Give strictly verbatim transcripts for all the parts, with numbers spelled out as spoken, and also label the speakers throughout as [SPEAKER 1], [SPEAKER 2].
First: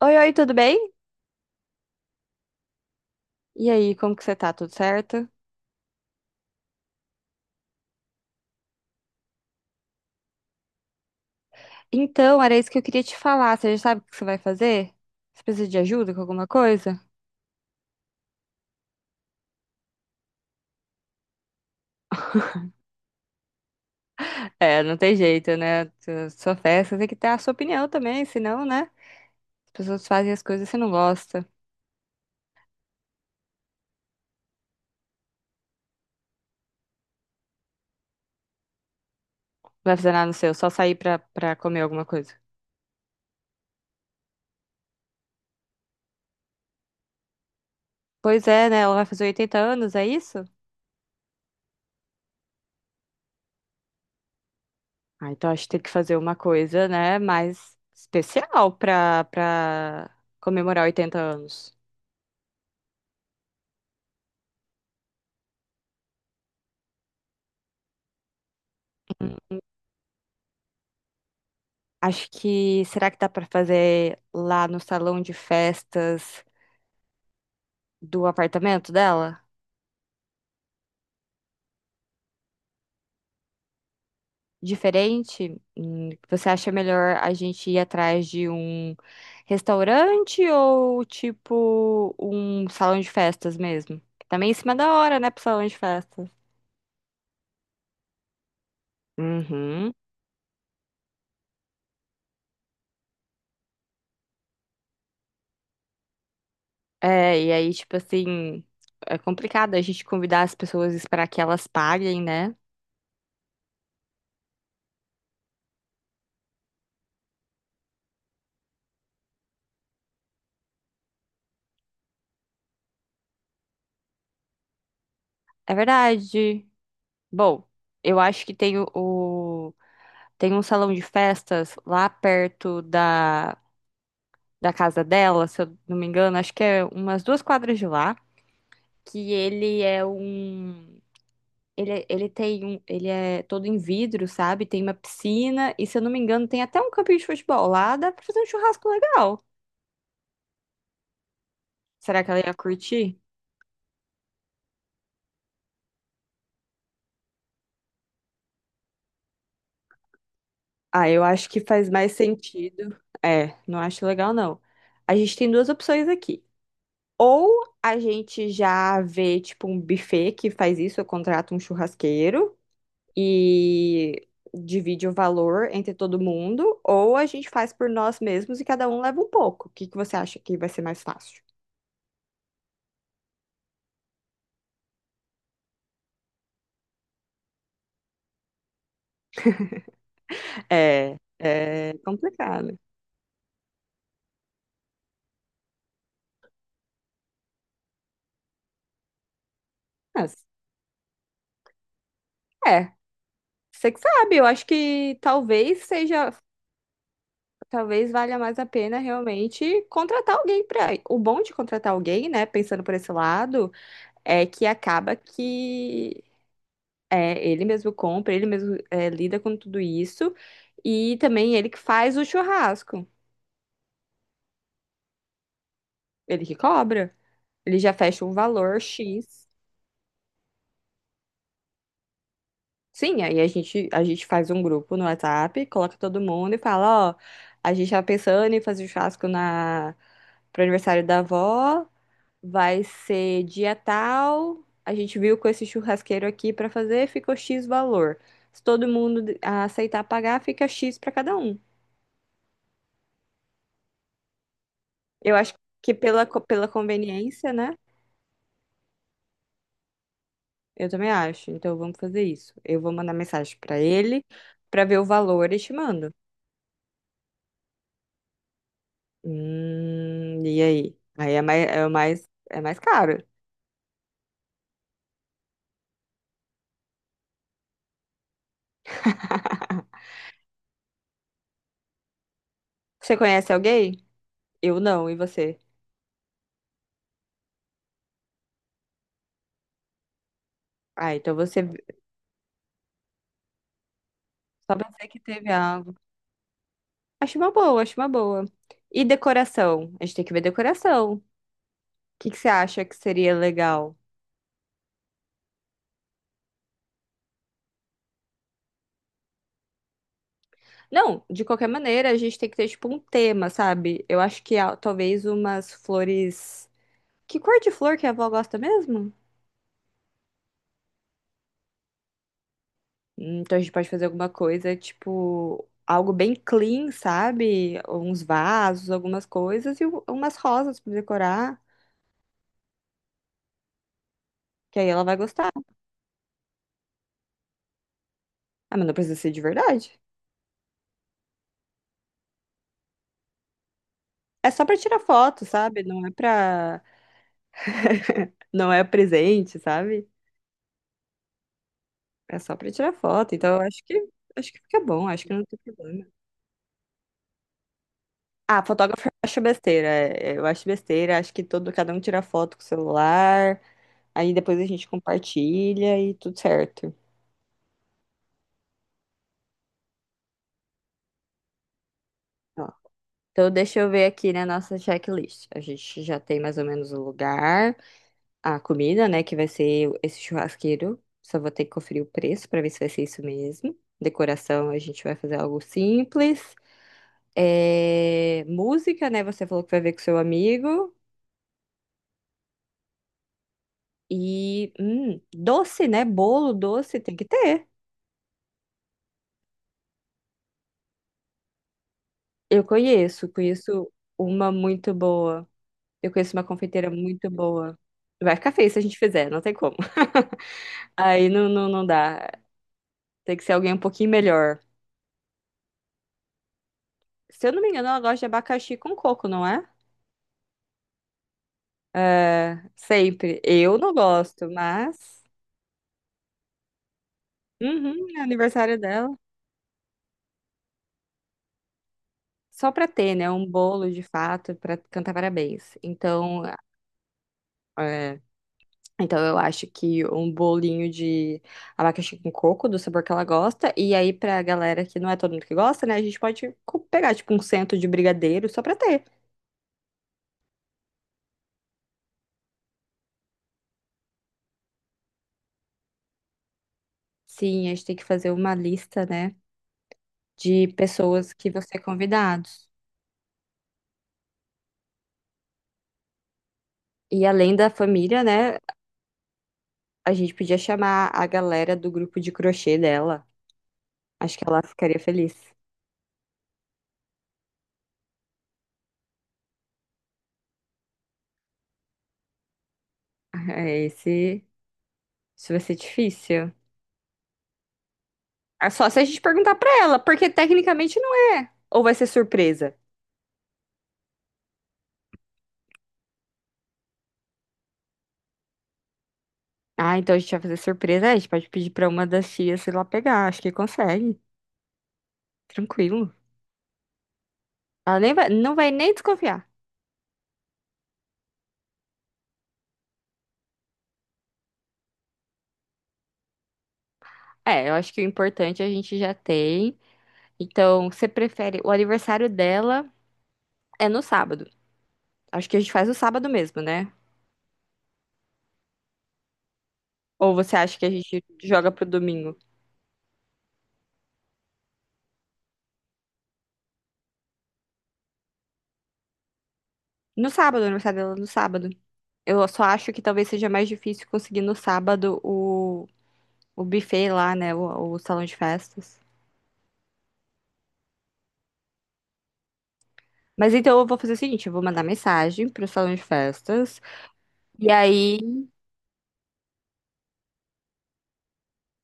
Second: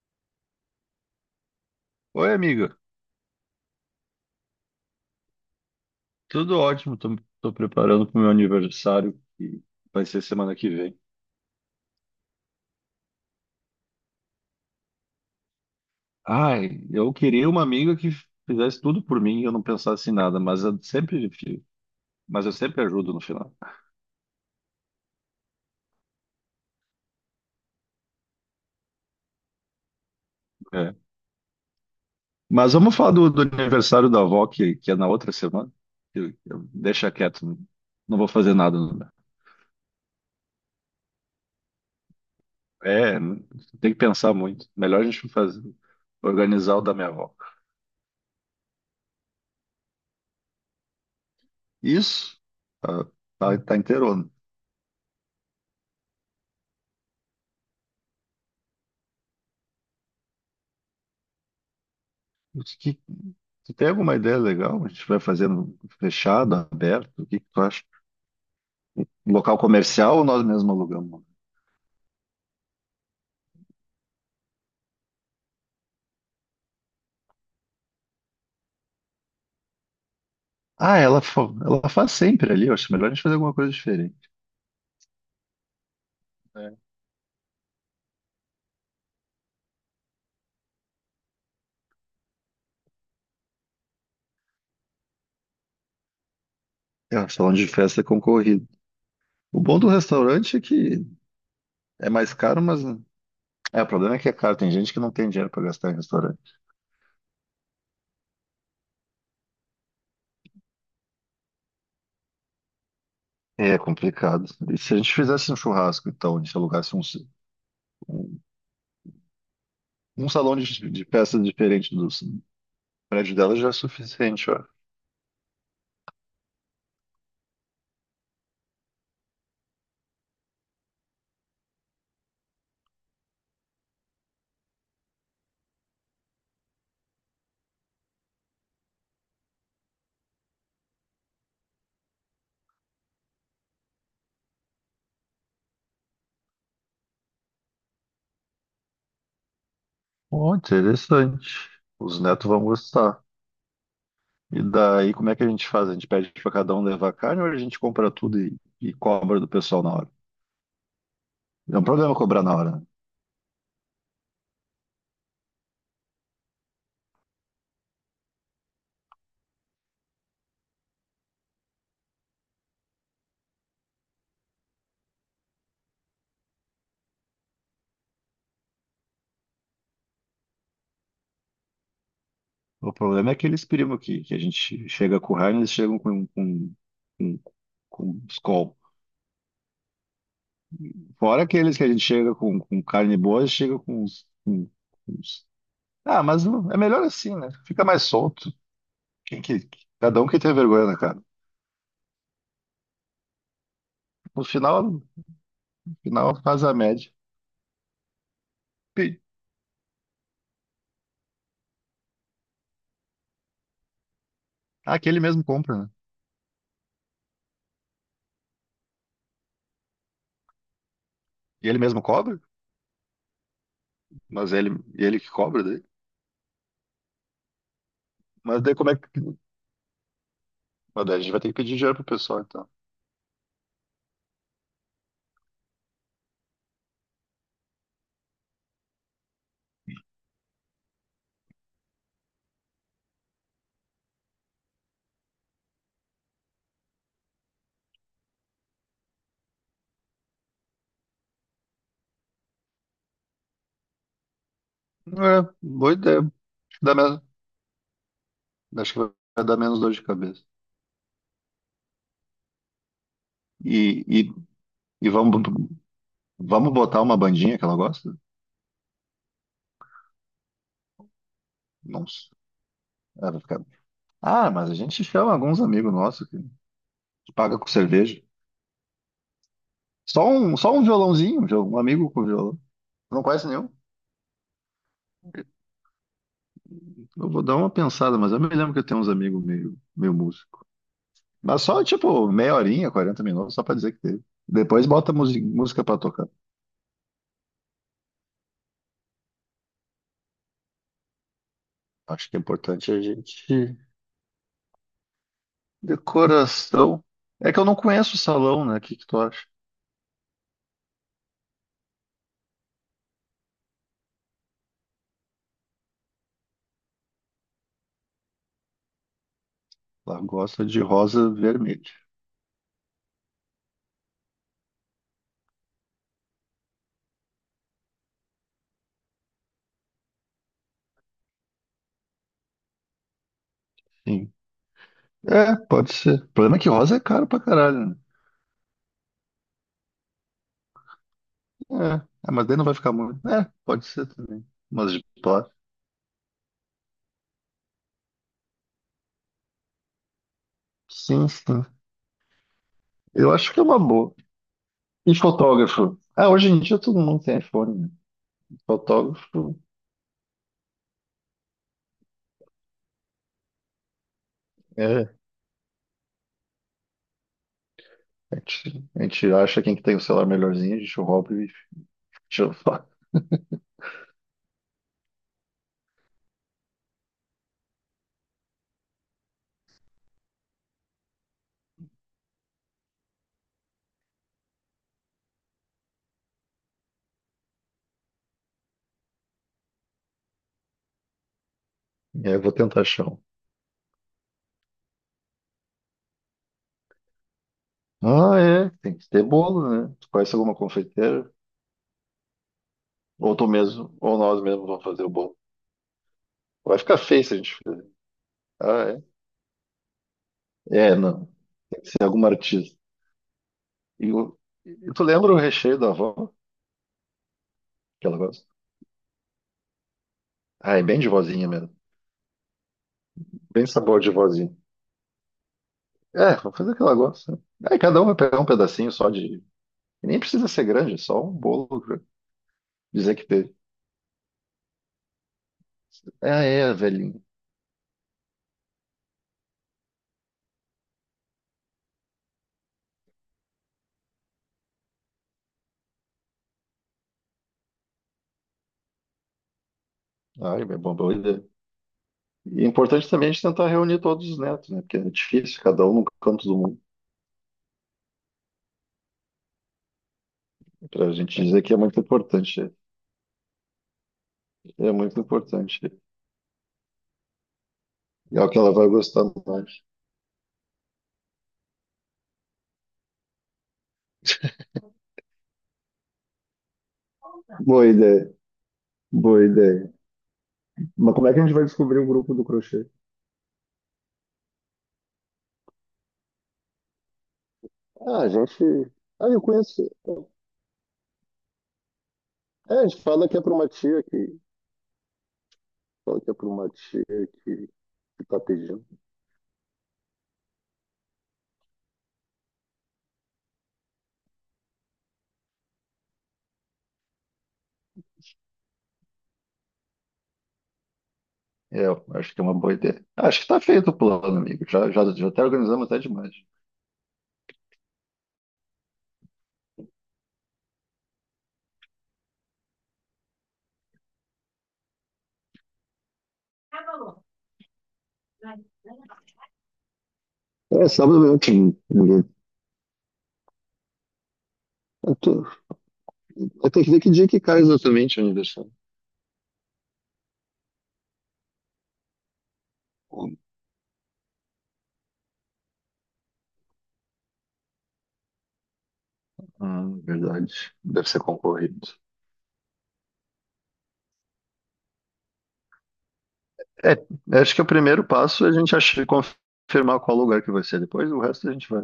[SPEAKER 1] Oi, oi, tudo bem?
[SPEAKER 2] Oi, amiga.
[SPEAKER 1] E aí, como que você tá? Tudo certo?
[SPEAKER 2] Tudo ótimo. Tô, tô preparando pro meu aniversário, que vai ser semana que vem.
[SPEAKER 1] Então, era isso que eu queria te falar. Você já sabe o que você vai fazer? Você precisa de ajuda com alguma
[SPEAKER 2] Ai,
[SPEAKER 1] coisa?
[SPEAKER 2] eu queria uma amiga que fizesse tudo por mim e eu não pensasse em nada, mas eu sempre, mas eu sempre ajudo no final.
[SPEAKER 1] É, não tem jeito, né? Tu- Sua festa tem que ter a sua opinião também, senão, né? As pessoas fazem as coisas e você não
[SPEAKER 2] É.
[SPEAKER 1] gosta. Não
[SPEAKER 2] Mas vamos falar do, do aniversário da avó, que, que é na outra semana. Eu- eu- deixa quieto, não não vou fazer nada. Não.
[SPEAKER 1] vai fazer nada no seu, só sair pra, pra comer alguma coisa.
[SPEAKER 2] É, tem que pensar muito. Melhor a gente fazer, organizar o da minha avó.
[SPEAKER 1] Pois é, né? Ela vai fazer oitenta anos, é isso?
[SPEAKER 2] Isso, tá, tá, tá inteiro.
[SPEAKER 1] Ah, então acho que tem que fazer uma coisa, né? Mais especial pra, pra comemorar oitenta anos.
[SPEAKER 2] O que- Tu tem alguma ideia legal? A gente vai fazendo fechado, aberto? O que que tu acha? Um local comercial ou nós mesmos alugamos?
[SPEAKER 1] Acho que será que dá pra fazer lá no salão de festas do apartamento dela?
[SPEAKER 2] Ah, ela, fa- ela faz sempre ali. Eu acho melhor a gente fazer alguma coisa diferente.
[SPEAKER 1] Diferente? Hum. Você acha
[SPEAKER 2] É,
[SPEAKER 1] melhor a gente ir atrás de um restaurante ou tipo um salão de festas mesmo? Também em cima da hora, né, pro salão de festas.
[SPEAKER 2] É, o salão de festa é concorrido. O bom do
[SPEAKER 1] Uhum.
[SPEAKER 2] restaurante é que é mais caro, mas, né? É, o problema é que é caro. Tem gente que não tem dinheiro para gastar em restaurante.
[SPEAKER 1] É, e aí, tipo assim, é complicado a gente convidar as pessoas e esperar que elas paguem, né?
[SPEAKER 2] É complicado. E se a gente fizesse um churrasco, então, a gente alugasse um, um, um salão de, de festa diferente do prédio dela já é suficiente, ó.
[SPEAKER 1] É verdade. Bom, eu acho que tem o. tem um salão de festas lá perto da, da casa dela, se eu não me engano, acho que é umas duas quadras de lá, que ele é um. Ele, ele tem um. Ele é todo em vidro, sabe? Tem uma piscina, e se eu não me engano, tem até um campinho de futebol lá, dá pra fazer um churrasco legal.
[SPEAKER 2] Oh, interessante. Os
[SPEAKER 1] Será que ela
[SPEAKER 2] netos
[SPEAKER 1] ia
[SPEAKER 2] vão
[SPEAKER 1] curtir?
[SPEAKER 2] gostar. E daí, como é que a gente faz? A gente pede para cada um levar carne ou a gente compra tudo e, e cobra do pessoal na hora?
[SPEAKER 1] Ah, eu acho que
[SPEAKER 2] É um
[SPEAKER 1] faz mais
[SPEAKER 2] problema cobrar na hora, né?
[SPEAKER 1] sentido. É, não acho legal, não. A gente tem duas opções aqui. Ou a gente já vê, tipo, um buffet que faz isso, eu contrato um churrasqueiro e divide o valor entre todo mundo, ou a gente faz por nós mesmos e cada um leva um pouco. O que que você acha que vai ser mais fácil?
[SPEAKER 2] O problema é aqueles primos que, que a gente chega com carne, eles chegam com, com, com, com Skol.
[SPEAKER 1] É,
[SPEAKER 2] Fora aqueles que a
[SPEAKER 1] é
[SPEAKER 2] gente chega com,
[SPEAKER 1] complicado.
[SPEAKER 2] com carne boa, eles chegam com uns, com- com uns- ah, mas não- é melhor assim, né? Fica mais solto. Quem que... Cada um que
[SPEAKER 1] Mas,
[SPEAKER 2] tem vergonha na cara.
[SPEAKER 1] é, você que sabe,
[SPEAKER 2] No
[SPEAKER 1] eu acho
[SPEAKER 2] final,
[SPEAKER 1] que
[SPEAKER 2] no
[SPEAKER 1] talvez seja,
[SPEAKER 2] final faz a média.
[SPEAKER 1] talvez valha mais a pena
[SPEAKER 2] Pi-
[SPEAKER 1] realmente contratar alguém para. O bom de contratar alguém, né, pensando por esse lado, é que acaba
[SPEAKER 2] Aquele mesmo compra, né?
[SPEAKER 1] que é, ele mesmo compra, ele mesmo é, lida com tudo isso. E também
[SPEAKER 2] E
[SPEAKER 1] ele que
[SPEAKER 2] ele mesmo
[SPEAKER 1] faz o
[SPEAKER 2] cobra?
[SPEAKER 1] churrasco.
[SPEAKER 2] Mas ele, ele que cobra daí?
[SPEAKER 1] Ele que cobra. Ele já fecha um
[SPEAKER 2] Mas daí
[SPEAKER 1] valor
[SPEAKER 2] como é que.
[SPEAKER 1] X.
[SPEAKER 2] Mas daí a gente vai ter que pedir dinheiro pro pessoal, então.
[SPEAKER 1] Sim, aí a gente, a gente faz um grupo no WhatsApp, coloca todo mundo e fala, ó, a gente tá pensando em fazer o churrasco na, pro aniversário da avó, vai ser dia tal, a gente viu com esse churrasqueiro aqui pra fazer, ficou X valor. Se todo mundo aceitar pagar, fica X pra cada um. Eu
[SPEAKER 2] É,
[SPEAKER 1] acho que
[SPEAKER 2] boa ideia.
[SPEAKER 1] pela,
[SPEAKER 2] Acho
[SPEAKER 1] co- pela
[SPEAKER 2] que dá menos,
[SPEAKER 1] conveniência, né?
[SPEAKER 2] acho que vai dar menos dor de cabeça.
[SPEAKER 1] Eu também acho. Então vamos fazer isso. Eu vou mandar mensagem pra
[SPEAKER 2] E, e,
[SPEAKER 1] ele pra ver o
[SPEAKER 2] e vamos,
[SPEAKER 1] valor e te mando.
[SPEAKER 2] vamos botar uma bandinha que ela gosta?
[SPEAKER 1] Hum, e aí? Aí é mais, é mais,
[SPEAKER 2] Nossa.
[SPEAKER 1] é mais caro.
[SPEAKER 2] ela vai ficar- Ah, mas a gente chama alguns amigos nossos que paga com cerveja. Só um, só um violãozinho, já, um amigo com violão.
[SPEAKER 1] Você
[SPEAKER 2] Não conhece
[SPEAKER 1] conhece
[SPEAKER 2] nenhum?
[SPEAKER 1] alguém? Eu não, e você?
[SPEAKER 2] Eu vou dar uma pensada, mas eu me lembro que eu tenho uns amigos meio, meio músicos.
[SPEAKER 1] Ah, então você
[SPEAKER 2] Mas só, tipo, meia horinha, quarenta minutos, só pra dizer que teve.
[SPEAKER 1] só
[SPEAKER 2] Depois
[SPEAKER 1] pra dizer
[SPEAKER 2] bota
[SPEAKER 1] que
[SPEAKER 2] musi-
[SPEAKER 1] teve
[SPEAKER 2] música
[SPEAKER 1] algo.
[SPEAKER 2] pra tocar.
[SPEAKER 1] Acho uma boa, acho uma boa. E decoração? A gente tem que ver decoração. O
[SPEAKER 2] Acho
[SPEAKER 1] que
[SPEAKER 2] que
[SPEAKER 1] que
[SPEAKER 2] é
[SPEAKER 1] você acha
[SPEAKER 2] importante
[SPEAKER 1] que
[SPEAKER 2] a
[SPEAKER 1] seria
[SPEAKER 2] gente.
[SPEAKER 1] legal?
[SPEAKER 2] Decoração. É que eu não conheço o salão, né? O que que tu acha?
[SPEAKER 1] Não, de qualquer maneira, a gente tem que ter tipo um tema, sabe? Eu acho que ah, talvez umas flores. Que cor de flor que a avó gosta mesmo?
[SPEAKER 2] Ela gosta de rosa vermelha.
[SPEAKER 1] Hum. Então a gente pode fazer alguma coisa, tipo, algo bem clean, sabe? Uns vasos, algumas coisas e u- umas rosas pra decorar,
[SPEAKER 2] Sim.
[SPEAKER 1] que aí ela vai gostar.
[SPEAKER 2] É, pode ser. O problema é que rosa é caro pra caralho, né?
[SPEAKER 1] Ah, mas não precisa ser de verdade.
[SPEAKER 2] É, ah, mas daí não vai ficar muito. É, pode ser também.
[SPEAKER 1] É só pra
[SPEAKER 2] Mas
[SPEAKER 1] tirar
[SPEAKER 2] de
[SPEAKER 1] foto,
[SPEAKER 2] plástico.
[SPEAKER 1] sabe? Não é pra... não é presente, sabe?
[SPEAKER 2] Sim, sim.
[SPEAKER 1] É só pra tirar
[SPEAKER 2] Eu
[SPEAKER 1] foto.
[SPEAKER 2] acho
[SPEAKER 1] Então
[SPEAKER 2] que
[SPEAKER 1] eu
[SPEAKER 2] é
[SPEAKER 1] acho
[SPEAKER 2] uma
[SPEAKER 1] que
[SPEAKER 2] boa.
[SPEAKER 1] acho que fica bom,
[SPEAKER 2] E
[SPEAKER 1] acho que não tem
[SPEAKER 2] fotógrafo?
[SPEAKER 1] problema.
[SPEAKER 2] Ah, hoje em dia todo mundo tem iPhone, né?
[SPEAKER 1] Ah, fotógrafo eu acho
[SPEAKER 2] Fotógrafo.
[SPEAKER 1] besteira. é, é, Eu acho besteira, acho que todo cada um tira foto com o celular, aí depois a gente
[SPEAKER 2] É,
[SPEAKER 1] compartilha e tudo certo.
[SPEAKER 2] A gente, a gente acha quem que tem o celular melhorzinho, a gente rouba e tira foto.
[SPEAKER 1] Então, deixa eu ver aqui na nossa checklist. A gente já tem mais ou menos o lugar, a comida, né, que vai ser esse churrasqueiro. Só vou ter que conferir o preço para ver se vai ser isso mesmo. Decoração, a gente vai fazer algo simples. É, música, né, você falou que vai ver com seu amigo.
[SPEAKER 2] E aí eu vou tentar achar um.
[SPEAKER 1] E hum, doce, né, bolo doce tem que ter.
[SPEAKER 2] Ah, é, tem que ter bolo, né? Tu conhece alguma confeiteira?
[SPEAKER 1] Eu conheço,
[SPEAKER 2] Ou tu mesmo,
[SPEAKER 1] conheço
[SPEAKER 2] ou nós
[SPEAKER 1] uma
[SPEAKER 2] mesmos vamos
[SPEAKER 1] muito
[SPEAKER 2] fazer o bolo.
[SPEAKER 1] boa. Eu conheço uma
[SPEAKER 2] Vai
[SPEAKER 1] confeiteira
[SPEAKER 2] ficar feio
[SPEAKER 1] muito
[SPEAKER 2] se a gente
[SPEAKER 1] boa.
[SPEAKER 2] fizer.
[SPEAKER 1] Vai ficar feio se a gente
[SPEAKER 2] Ah,
[SPEAKER 1] fizer, não tem como.
[SPEAKER 2] é? É, não.
[SPEAKER 1] Aí não, não,
[SPEAKER 2] Tem
[SPEAKER 1] não
[SPEAKER 2] que ser alguma
[SPEAKER 1] dá.
[SPEAKER 2] artista.
[SPEAKER 1] Tem que ser alguém um
[SPEAKER 2] E,
[SPEAKER 1] pouquinho
[SPEAKER 2] o-
[SPEAKER 1] melhor.
[SPEAKER 2] e tu lembra o recheio da avó
[SPEAKER 1] Se eu não me engano, ela
[SPEAKER 2] que ela
[SPEAKER 1] gosta de
[SPEAKER 2] gosta?
[SPEAKER 1] abacaxi com coco, não é?
[SPEAKER 2] Ah, é bem de vozinha mesmo.
[SPEAKER 1] É, sempre.
[SPEAKER 2] Bem
[SPEAKER 1] Eu não
[SPEAKER 2] sabor de
[SPEAKER 1] gosto,
[SPEAKER 2] vozinha.
[SPEAKER 1] mas.
[SPEAKER 2] É, vamos fazer o que ela gosta, né? Aí cada um vai
[SPEAKER 1] Uhum, é
[SPEAKER 2] pegar um
[SPEAKER 1] aniversário
[SPEAKER 2] pedacinho só
[SPEAKER 1] dela.
[SPEAKER 2] de, e nem precisa ser grande, é só um bolo. Pra
[SPEAKER 1] Só pra ter,
[SPEAKER 2] dizer que
[SPEAKER 1] né? Um
[SPEAKER 2] teve.
[SPEAKER 1] bolo de fato pra cantar parabéns.
[SPEAKER 2] Ah,
[SPEAKER 1] Então,
[SPEAKER 2] é, velhinho.
[SPEAKER 1] é, então eu acho que um bolinho de abacaxi com coco, do sabor que ela gosta. E aí, pra galera que não é todo mundo que gosta, né? A gente pode co- pegar, tipo, um cento de brigadeiro só pra ter.
[SPEAKER 2] Ah, é uma boa ideia. E é importante também a gente tentar reunir todos os netos, né? Porque é difícil, cada um no canto do mundo,
[SPEAKER 1] Sim, a gente tem que fazer uma lista, né? De
[SPEAKER 2] para a
[SPEAKER 1] pessoas
[SPEAKER 2] gente
[SPEAKER 1] que vão
[SPEAKER 2] dizer que é
[SPEAKER 1] ser
[SPEAKER 2] muito importante.
[SPEAKER 1] convidados.
[SPEAKER 2] É é muito importante.
[SPEAKER 1] E além da família,
[SPEAKER 2] É o
[SPEAKER 1] né?
[SPEAKER 2] que ela vai gostar mais.
[SPEAKER 1] A gente podia chamar a galera do grupo de crochê dela. Acho que ela ficaria feliz.
[SPEAKER 2] Boa ideia, boa ideia. Mas como é que a gente vai descobrir o grupo do crochê?
[SPEAKER 1] É, Esse, isso vai ser difícil.
[SPEAKER 2] Ah, a gente.
[SPEAKER 1] É só se a gente
[SPEAKER 2] Ah, eu
[SPEAKER 1] perguntar pra
[SPEAKER 2] conheço.
[SPEAKER 1] ela, porque tecnicamente não é. Ou vai ser
[SPEAKER 2] É,
[SPEAKER 1] surpresa?
[SPEAKER 2] a gente fala que é para uma tia que. Fala que é para uma tia que, que tá pedindo.
[SPEAKER 1] Ah, então a gente vai fazer surpresa. É, a gente pode pedir pra uma das tias ir lá pegar. Acho que consegue. Tranquilo. Ela nem vai, não vai nem desconfiar.
[SPEAKER 2] É, eu acho que é uma boa ideia. Acho que tá feito o plano, amigo. Já, já, já até organizamos até demais.
[SPEAKER 1] É, eu acho que o importante é a gente já tem. Então, você prefere. O aniversário dela é no sábado. Acho que a gente faz no sábado mesmo, né? Ou você acha que
[SPEAKER 2] É,
[SPEAKER 1] a gente
[SPEAKER 2] sábado eu te...
[SPEAKER 1] joga pro domingo?
[SPEAKER 2] Eu tenho que ver que dia que cai exatamente o aniversário.
[SPEAKER 1] No sábado, o aniversário dela é no sábado. Eu só acho que talvez seja mais difícil conseguir no sábado o, o buffet lá, né? O, o salão de festas.
[SPEAKER 2] Ah, verdade. Deve ser concorrido.
[SPEAKER 1] Mas então eu vou fazer o seguinte, eu vou mandar mensagem pro salão de festas.
[SPEAKER 2] É, eu acho que o
[SPEAKER 1] E
[SPEAKER 2] primeiro
[SPEAKER 1] aí,
[SPEAKER 2] passo é a gente achar, confirmar qual lugar que vai ser depois, o resto a gente vai.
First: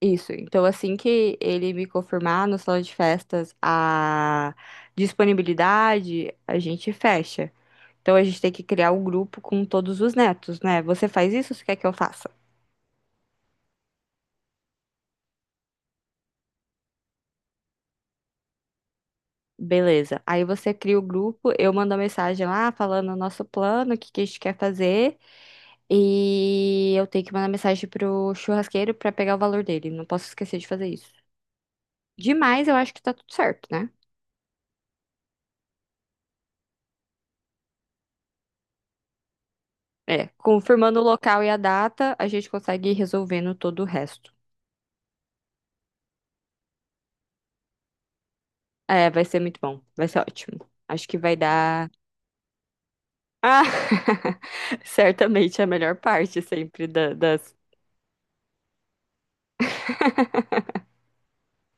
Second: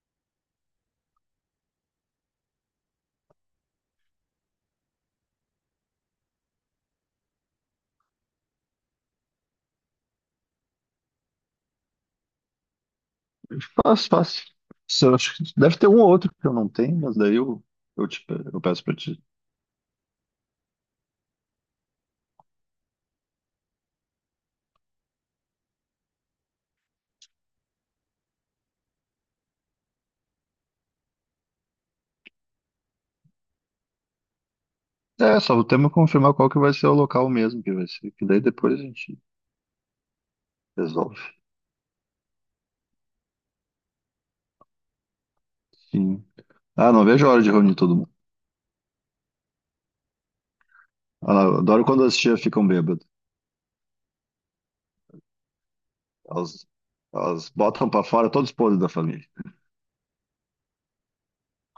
[SPEAKER 1] isso. Então assim que ele me confirmar no salão de festas a disponibilidade, a gente fecha. Então a gente tem que criar um grupo com todos os netos, né? Você faz isso ou você quer que eu faça?
[SPEAKER 2] Fácil, fácil. Isso eu acho que deve ter um ou outro que eu não tenho, mas daí eu, eu, te, pe- eu peço pra ti.
[SPEAKER 1] Beleza. Aí você cria o grupo, eu mando a mensagem lá falando o nosso plano, o que que a gente quer fazer. E eu tenho que mandar mensagem pro churrasqueiro pra pegar o valor dele. Não posso esquecer de fazer isso. Demais, eu acho que tá tudo certo, né?
[SPEAKER 2] É, só temos que confirmar qual que vai ser o local mesmo que vai ser, que daí depois a gente
[SPEAKER 1] É, confirmando o
[SPEAKER 2] resolve.
[SPEAKER 1] local e a data, a gente consegue ir resolvendo todo o resto.
[SPEAKER 2] Sim. Ah, não vejo a hora de reunir todo mundo.
[SPEAKER 1] É, vai ser muito bom. Vai ser ótimo. Acho que
[SPEAKER 2] Ah,
[SPEAKER 1] vai
[SPEAKER 2] não, eu adoro
[SPEAKER 1] dar.
[SPEAKER 2] quando as tias ficam bêbadas.
[SPEAKER 1] Ah! Certamente é a melhor parte
[SPEAKER 2] Elas,
[SPEAKER 1] sempre da-
[SPEAKER 2] elas
[SPEAKER 1] das
[SPEAKER 2] botam pra fora todos os podres da família.